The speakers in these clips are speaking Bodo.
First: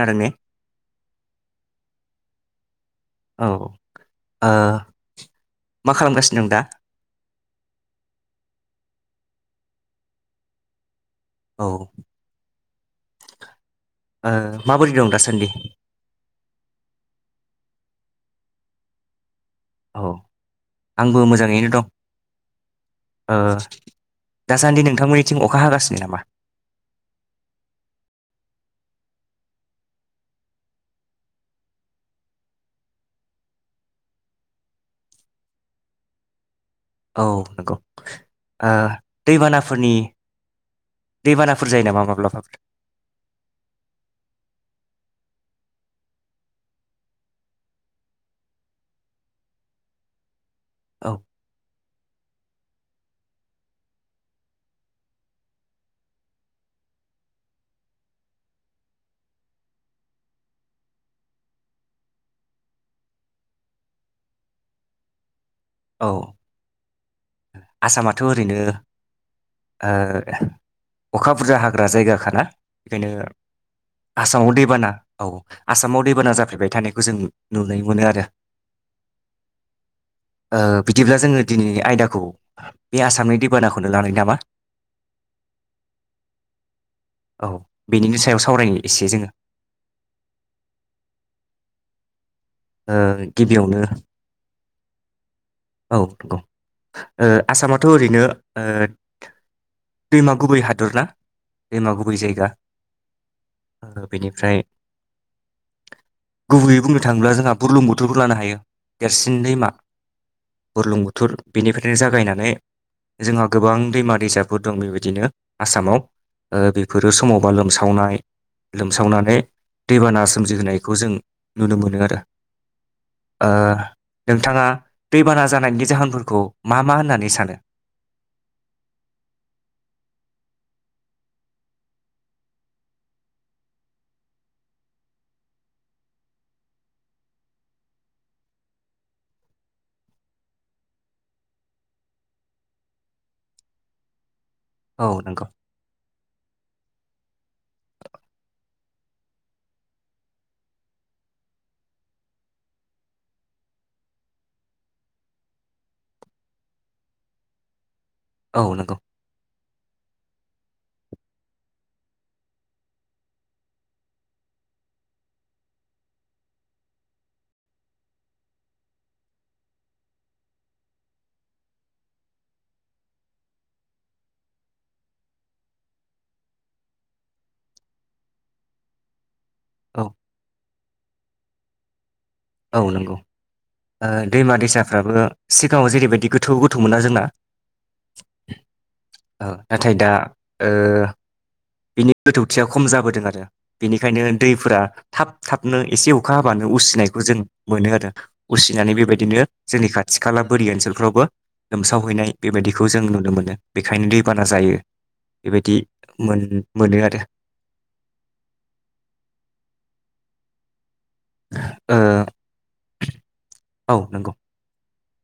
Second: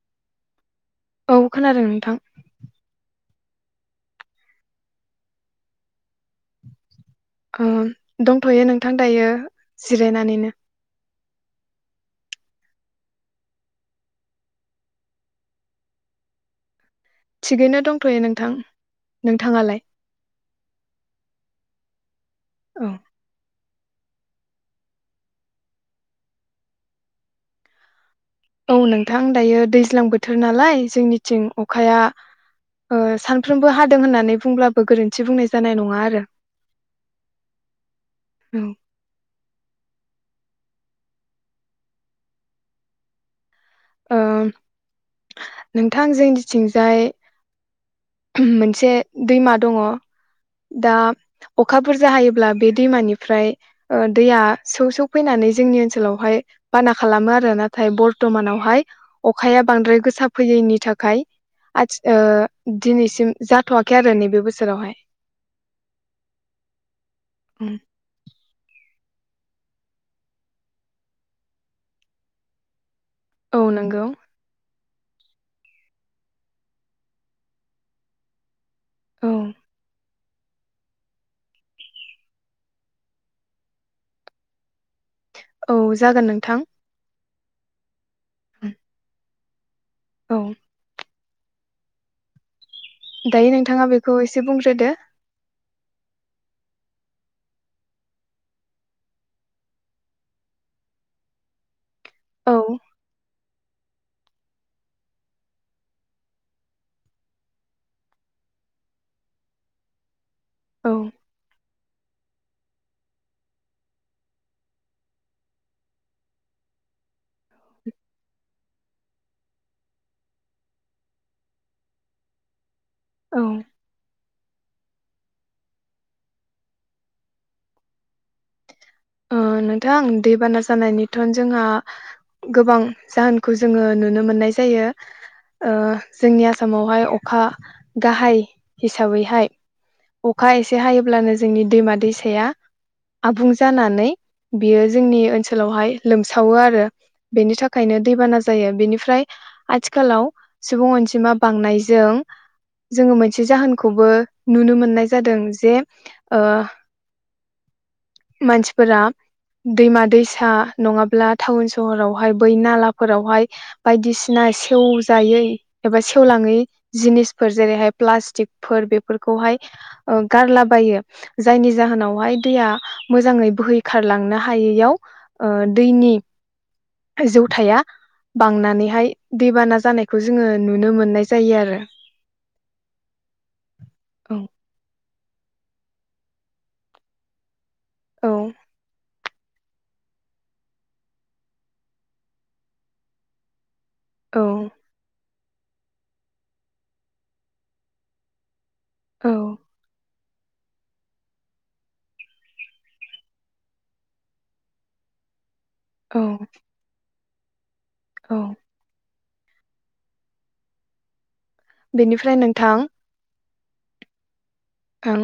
आरो ने औ खोनादों नोंथां। औ औ मा खालामगासिनो दं दा? ओम दंथ'यो नोंथां दायो जिरायनानैनो। औ ओ माबोरै दं दासान्दि? थिगैनो दंथ'यो नोंथां। नोंथाङालाय औ आंबो मोजाङैनो दं। औ ओ दासान्दि नोंथांमोननिथिं अखा हागासिनो नामा? औ नोंथां दायो दैज्लां बोथोर नालाय जोंनिथिं अखाया ओ सानफ्रोमबो हादों होननानै बुंब्लाबो गोरोन्थि बुंनाय जानाय नङा आरो। औ नंगौ औ ओ दैबानाफोरनि दैबानाफोर जायो नामा माब्लाबाफोर? ओ नोंथां जोंनिथिंजाय मोनसे दैमा दङ। दा औ अखा बुरजा हायोब्ला बे दैमानिफ्राय ओ दैया सौ-सौ फैनानै जोंनि ओनसोलावहाय बाना खालामो आरो नाथाय बरथ''मानाव हाय अखाया बांद्राय गोसाफैयैनि थाखाय आथि ओ दिनैसिम जाथ'वाखै आरो नैबे बोसोरावहाय। औ आसामाथ' ओरैनो ओ अखा बुरजा हाग्रा जायगाखाना? बेखायनो औ नंगौ आसामाव दैबाना औ आसामाव दैबाना जाफ्लेबाय थानायखौ जों नुनो मोनो आरो। औ बिदिब्ला जोङो दिनैनि आयदाखौ बे आसामनि दैबानाखौनो लानाय नामा? औ जागोन नोंथां। औ बेनिनि सायाव सावरायनो एसे जोङो। औ ओ दायो गिबियावनो नोंथाङा बेखौ एसे बुंग्रोदो। औ नंगौ आसामाथ' ओरैनो दैमा गुबै हादर ना दैमा गुबै? बै जायगा। औ बेनिफ्राय गुबैयै बुंनो थाङोब्ला जोंहा बुरलुंबुथुरबो लानो हायो देरसिन दैमा। औ बुरलुंबुथुर बेनिफ्रायनो जागायनानै, जोंहा गोबां दैमा दैसाफोर दं बेबायदिनो आसामाव बेफोरो समावबा लोमसावनाय लोमसावनानै दैबाना सोमजिहोनायखौ, जों नुनो मोनो आरो। औ ओ नोंथाङा दैबाना जानायनि जाहोनफोरखौ मा मा होननानै सानो? नोंथां दैबाना जानायनिथ' जोंहा गोबां जाहोनखौ जोङो नुनो मोननाय जायो जोंनि आसामावहाय अखा गाहाय हिसाबैहाय अखा एसे हायोब्लानो जोंनि दैमा दैसाया आबुं ज जानानै बियो औ जोंनि नंगौ ओनसोलावहाय लोमसावो आरो। बेनि थाखायनो दैबाना जायो । बेनिफ्राय आथिखालाव सुबुं अनजिमा बांनायजों जोङो मोनसे जाहोनखौबो नुनो मोननाय जादों जे औ नंगौ मानसिफोरा दैमा दैसा नङाब्ला टाउन सहरावहाय बै नालाफोरावहाय, बायदिसिना सेवजायै एबा सेवलाङै जिनिसफोर जेरैहाय प्लास्टिकफोर बेफोरखौहाय गारलाबायो, जायनि जाहोनावहाय दैया मोजाङै बोहैखारलांनो हायैयाव दैनि जौथाया बांनानैहाय दैबाना औ जानायखौ जोङो नुनो मोनो। मोननाय जायो आरो। औ नंगौ औ दैमा दैसाफ्राबो सिगाङाव जेरैबायदि गोथौ गोथौ मोनना जोंना? औ नाथाय दा बिनि गोथौथिया खम जाबोदों आरो। बेनिखायनो दैफोरा थाब थाबनो एसे अखा हाबानो उसिनायखौ जों मोनो आरो। उसिनानै औ बेबायदिनो जोंनि खा थि खाला बोरि ओनसोलफ्रावबो लोमसावहैनाय बेबायदिखौ जों नुनो मोनो, बेखायनो दै बाना जायो। बेबायदि औ मोन गारो औ। बेनिफ्राय नोंथां औ नोंगौ ओं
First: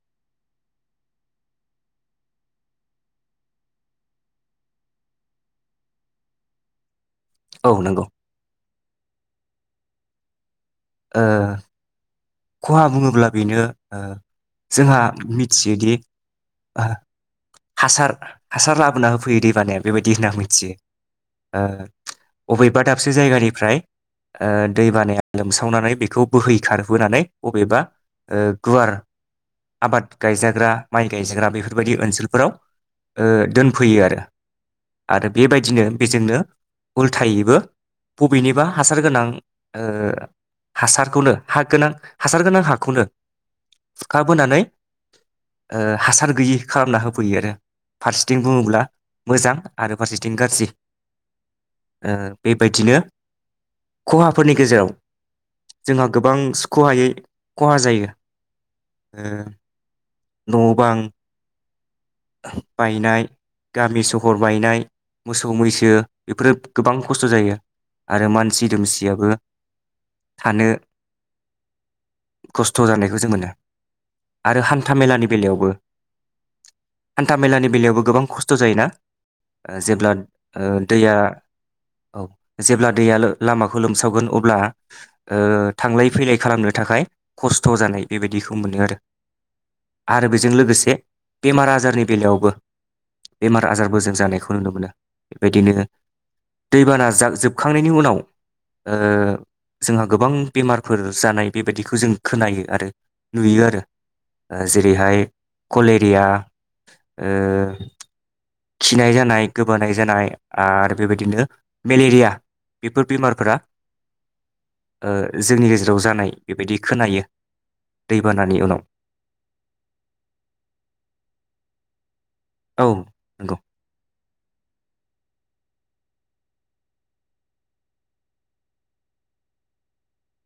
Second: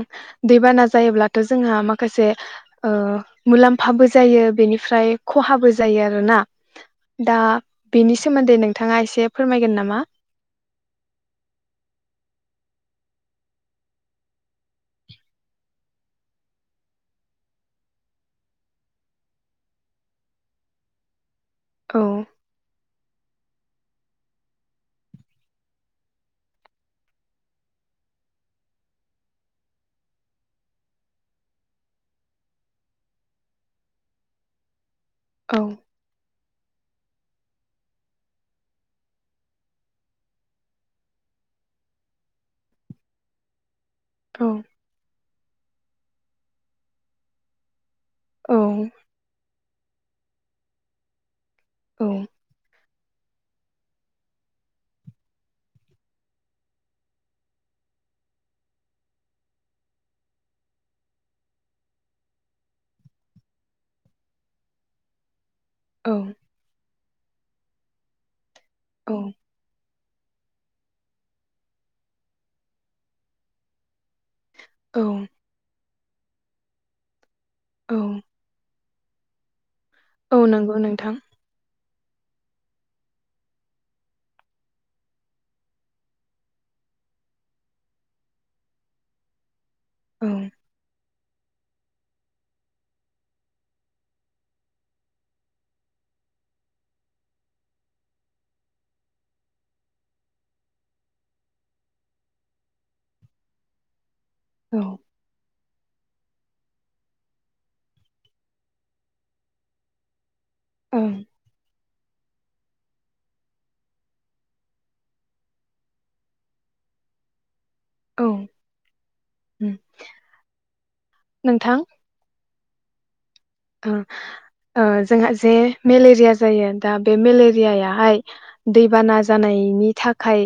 दैबाना जायोब्लाथ' जोंहा माखासे ओ मुलाम्फाबो जायो बेनिफ्राय खहाबो जायो आरोना। दा औ नंगौ बेनि सोमोन्दै नों थाङा एसे फोरमायगोन नामा? ओ खहा बुङोब्ला बेनो ओ जोंहा मिथियोदि हासार, हासार लाबोना होफैयो दैबानाया बेबायदि होनना मिथियो। औ ओ अबेबा दाब से जायगानिफ्राय ओ दै बानाया लोमसावनानै बेखौ बोहै खारहोनानै बबेबा ओ गुवार आबाद गायजाग्रा माइ गायजाग्रा बेफोरबायदि ओनसोलफोराव ओ दोनफैयो आरो। आरो औ बेबायदिनो बेजोंनो उल्थायैबो बबेनिबा हासार गोनां ओ हासारखौनो हा गोनां हासार गोनां हाखौनो औ खुरखाबोनानै ओ हासार गैयि खालामना होफैयो आरो। फारसेथिं औ बुङोब्ला मोजां आरो फारसेथिं गाज्रि। औ ओ बेबायदिनो खहाफोरनि गेजेराव जोंहा गोबां सुख'हायै ख'हा जायो ओ न' बां बायनाय गामि सहर बायनाय मोस सौ मैसो बेफोरो गोबां खस्थ' जायो आरो मान सि औ दुमसियाबो थानो खस्थ' जानायखौ जों मोनो आरो औ थामेलानि बेलायावबो। हान्थामेलानि औ बेलायावबो गोबां खस्थ' जायो ना? ओ जेब्ला औ ओ नंगौ दैया नोंथां औ जेब्ला दैया लामाखौ लोमसावगोन अब्ला ओ थांलाय फैलाय खालामनो थाखाय खस्थ जानाय बेबायदिखौ मोनो आरो। औ आरो बेजों लोगोसे। बेमार आजारनि बेलायावबो बेमार आजारबो जों जानायखौ नुनो मोनो बेबायदिनो दैबाना जोबखांनायनि उनाव ओ जोंहा गोबां बेमारफोर जानाय बेबायदिखौ जों खोनायो आरो नुयो आरो। ओ औ जेरैहाय कले । रिया ओ। खिनाय जानाय गोबानाय जानाय। आर ओं बेबायदिनो मेलेरिया। बेफोर बेमारफोरा ओ जोंनि गेजेराव जानाय बेबायदि खोनायो औ दैबानानि उनाव नोंथां! औ। नंगौ जोंहा ओ जोंहा जे मेलेरिया जायो दा बे मेलेरियाहाय दैबाना जानायनि थाखाय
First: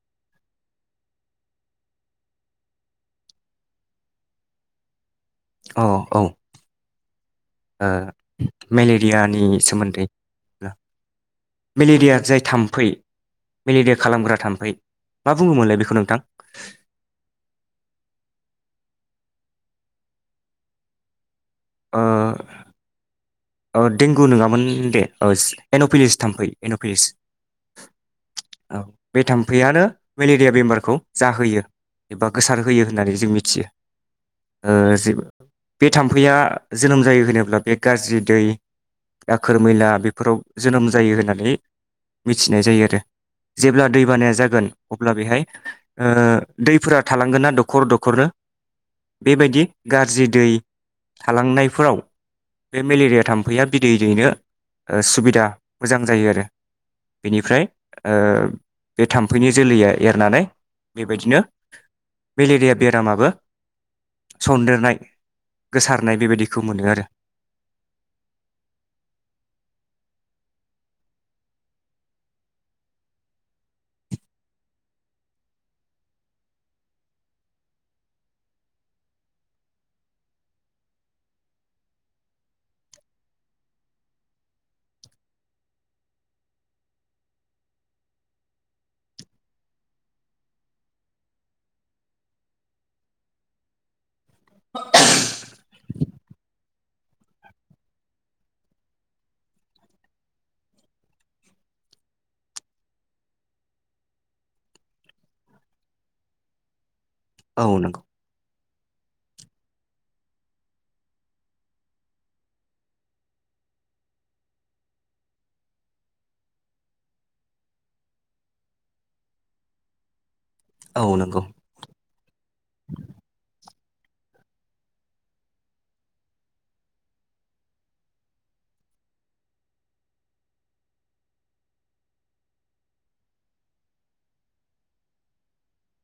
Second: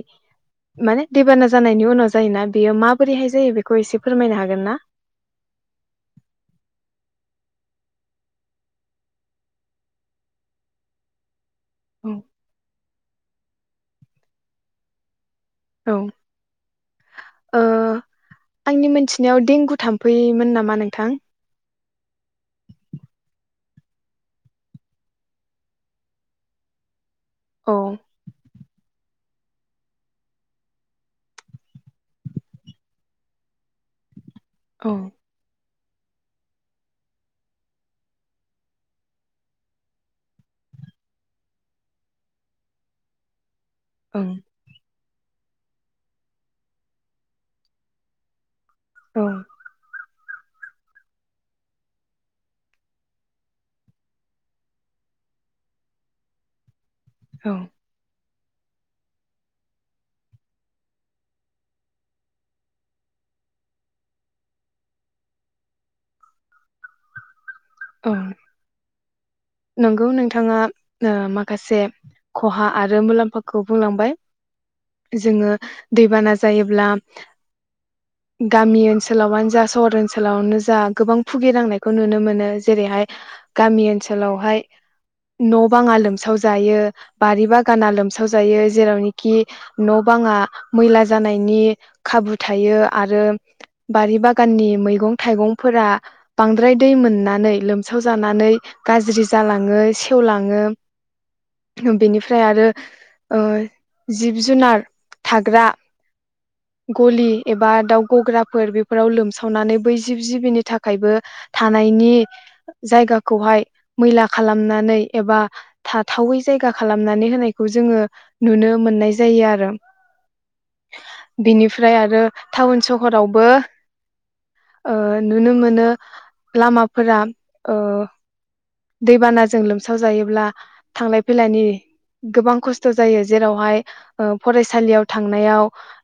माने दैबाना जानायनि उनाव जायोना बेयो माबोरैहाय जायो बेखौ एसे फोरमायनो हागोन ना। अ औ ओ मेलेरियानि सोमोन्दै औ मेलेरिया जाय थाम्फै मेलेरिया खालामग्रा थाम्फै मा बुङोमोनलाय औ बेखौ नोंथां ओ आंनि मोनथिनायाव देंगु थाम्फैमोन नामा नोंथां। ओ। औ देंगु नङामोन दे औ एनफिलिस थाम्फै एनफिलिस औ। औ बे थाम्फैयानो मेलेरिया बेमारखौ जाहोयो एबा गोसारहोयो होननानै जों मिथियो औ ओ बे थाम्फैया जोनोम जायो होनोब्ला बे गाज्रि दै दाखोर मैला बेफोराव जोनोम जायो होननानै मिथिनाय जायो आरो। जेब्ला दै औ बानाया जागोन अब्ला बेहाय ओ दैफोरा थालांगोन ना दखर दखरनो औ बेबायदि गाज्रि दै थालांनायफोराव बे मेलेरिया थाम्फैया बिदै दैनो सुबिदा मोजां जायो आरो। औ बेनिफ्राय ओ बे थाम्फैनि जोलैया एरनानै बेबायदिनो मेलेरिया बेरामाबो सनदेरनाय गोसारनाय बेबायदिखौ मोनदों आरो औ। नंगौ नोंथाङा ओ माखासे खहा आरो मुलाम्फाखौ बुंलांबाय जोङो दैबाना जायोब्ला गामि ओनसोलावानो जा सहर ओनसोलावनो जा गोबां भुगिनांनायखौ नुनो मोनो जेरैहाय गामि ओनसोल ओनसोलावहाय न बाङा लोमसाव जायो बारि बागाना लोमसाव जायो जेरावनोखि न बाङा मैला जानायनि खाबु थायो आरो बारि बागान दखाननि मैगं थाइगंफोरा बांद्राय दै मोननानै लोमसाव जानानै गाज्रि जालाङो सेवलाङो बेनिफ्राय ओ आरो जिब जुनार थाग्रा गलि औ एबा नंगौ दाउ गग्राफोर बे फोराव लोमसावनानै बै जिब जिबिनि थाखायबो थानायनि जायगाखौहाय मैला खालामनानै एबा थाथावै जायगा खालामनानै होनायखौ जोङो नुनो मोननाय जायो आरो औ नंगौ बिनिफ्राय आरो टाउन सहरावबो ओ नुनो मोनो लामाफोरा ओ दैबानाजों लोमसाव जायोब्ला थांलाय फैलायनि गोबां खस्थ जायो जेरावहाय फरायसालियाव थांनायाव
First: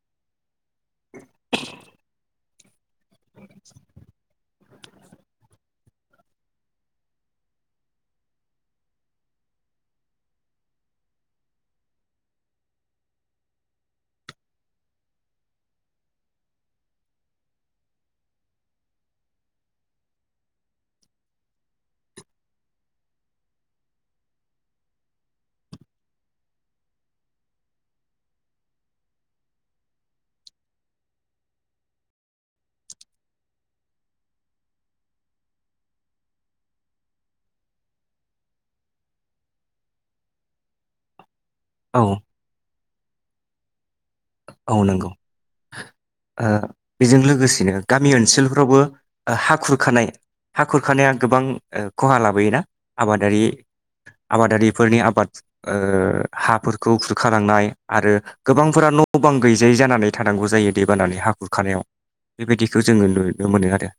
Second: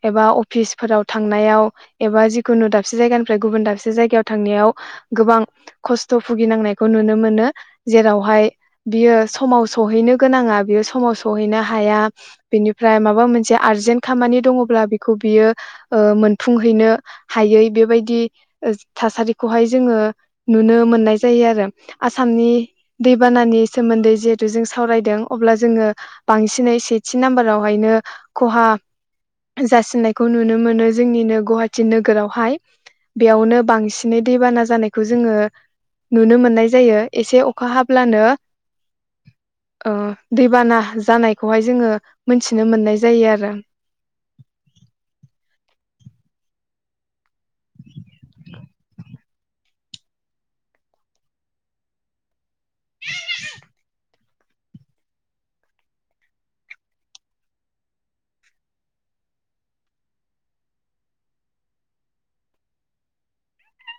एबा अफिसफोराव थांनायाव एबा जि गुनु दाबसे जायगानिफ्राय गुबुन दाबसे जायगायाव थांनायाव गोबां खस्थ भुगिनांनायखौ नुनो मो मोनो जेरावहाय बियो समाव सहैनो गोनाङा बियो समाव सहैनो हाया बिनिफ्राय माबा मोनसे आरजेन्ट खामानि दङब्ला बेखौ बियो मोनफुंहैनो हायै बेबायदि थासारिखौहाय जोङो नुनो मोननाय जायो आरो आसामनि दैबानानि सोमोन्दै जिहेथु जों सावरायदों अब्ला जोङो बांसिनै सेथि नाम्बारावहायनो खहा जासिननायखौ नुनो मोनो जोंनिनो गुवाहाटि नोगोरावहाय बेयावनो बांसिनै दैबाना जानायखौ जोङो नुनो मोननाय जायो एसे अखा हाब्लानो दैबाना जा बेखौहाय जोङो औ मोनथिनो मोननाय जायो आरो औ नंगौ बेजों लोगोसेनो गामि ओनसोलफोरावबो हा खुरखानाय हा खुरखानाया गोबां खहा लाबोयोना आबादारि आबादारिफोरनि आबाद ओ हाफोरखौ खुरखालांनाय आरो गोबांफोरा न' न' बां गैजायै जानानै थानांगौ जायो दैबानानानै हा खुरखानायाव बेबायदिखौ जोङो नुनो मोनो आरो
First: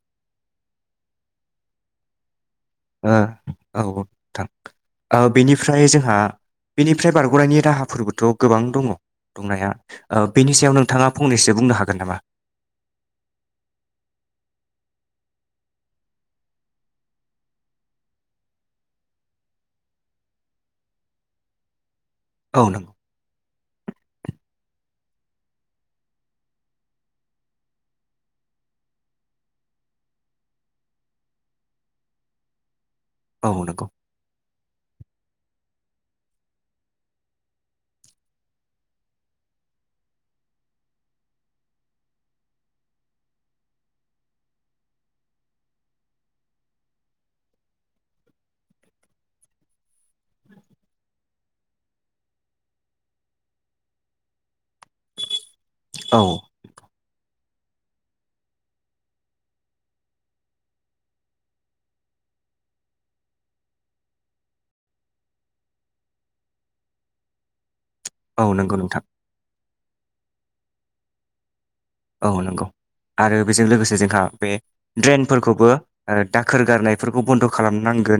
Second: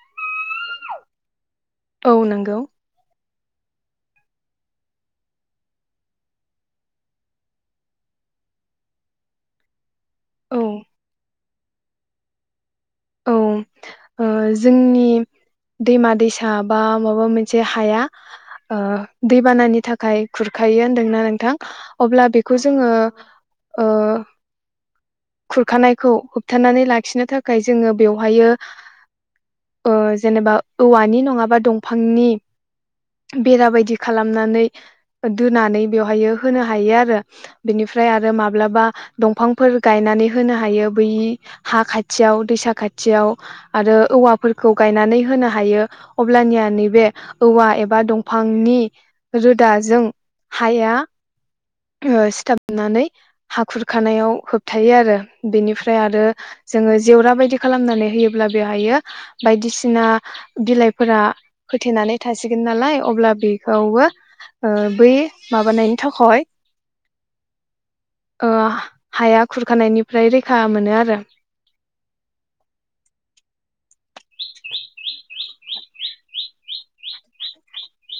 औ नंगौ ओ औ नोंथां बेनिफ्राय जोंहा बेनिफ्राय बारग'नायनि राहाफोरबोथ' गोबां दङ दंनाया ओ बेनि औ सायाव नोंथाङा फंनैसो जे बुंनो हागोन नामा? औ जोंनि दैमा दैसा बा माबा मोनसे हाया दैबानानि थाखाय खुरखायो होनदोंना नोंथां अब्ला बेखौ औ जोङो नंगौ खुरखानायखौ होबथानानै लाखिनो थाखाय जोङो बेवहायो ओ जेनेबा औवानि नङाबा दंफांनि औ बेरा नंगौ बायदि खालामनानै दोनानै बेवहाय होनो हायो आरो बेनिफ्राय आरो माब्लाबा दंफांफोर गायनानै होनो हायो बै हा खाथियाव दैैसा खाथियाव आरो औवाफोरखौ गायनानै होनो हायो अब्लानिया नैबे औवा एबा दंफांनि रोदाजों हाया सिथाबनानै हा खुरखानायाव होबथायो आरो बेनिफ्राय औ आरो जोङो बायदि खालामनानै होयोब्ला बेहायो बायदिसिना बिलाइफोरा फोथेनानै थासिगोन नालाय अब्ला बेखौबो बै माबानायनि थाखाय औ ओ नंगौ नोंथां हाया खुरखानायनिफ्राय रैखा मोनो आरो औ नंगौ आरो बेजों लोगोसे जोंहा बे ड्रेनफोरखौबो दाखोर गारनायफोरखौ बन्द' खालाम नांगौ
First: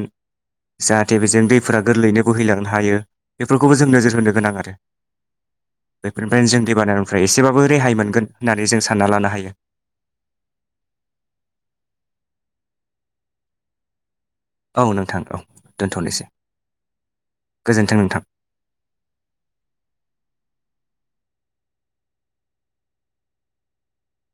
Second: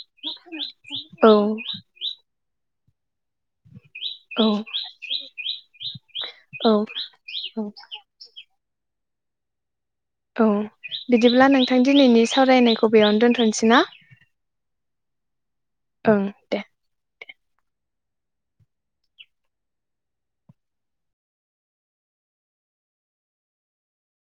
जाहाथे औ बेजों दैफोरा गोरलैनो बोहैलांनो हायो बेफोरखौबो ज जों नोजोर होनो औ गोनां आरो बेफोरनिफ्रायनो जों औ दैबाननिफ्राय एसेबाबो औ रेहाय मोनगोन । होननानै जों सानना लानो हायो औ बिदिब्ला नोंथां दिनैनि सावरायनायखौ बेयावनो दोन्थ'नोसै ना? औ नोंथां औ ओं दोनथ'नोसै दे गोजोन्थों नों थां ।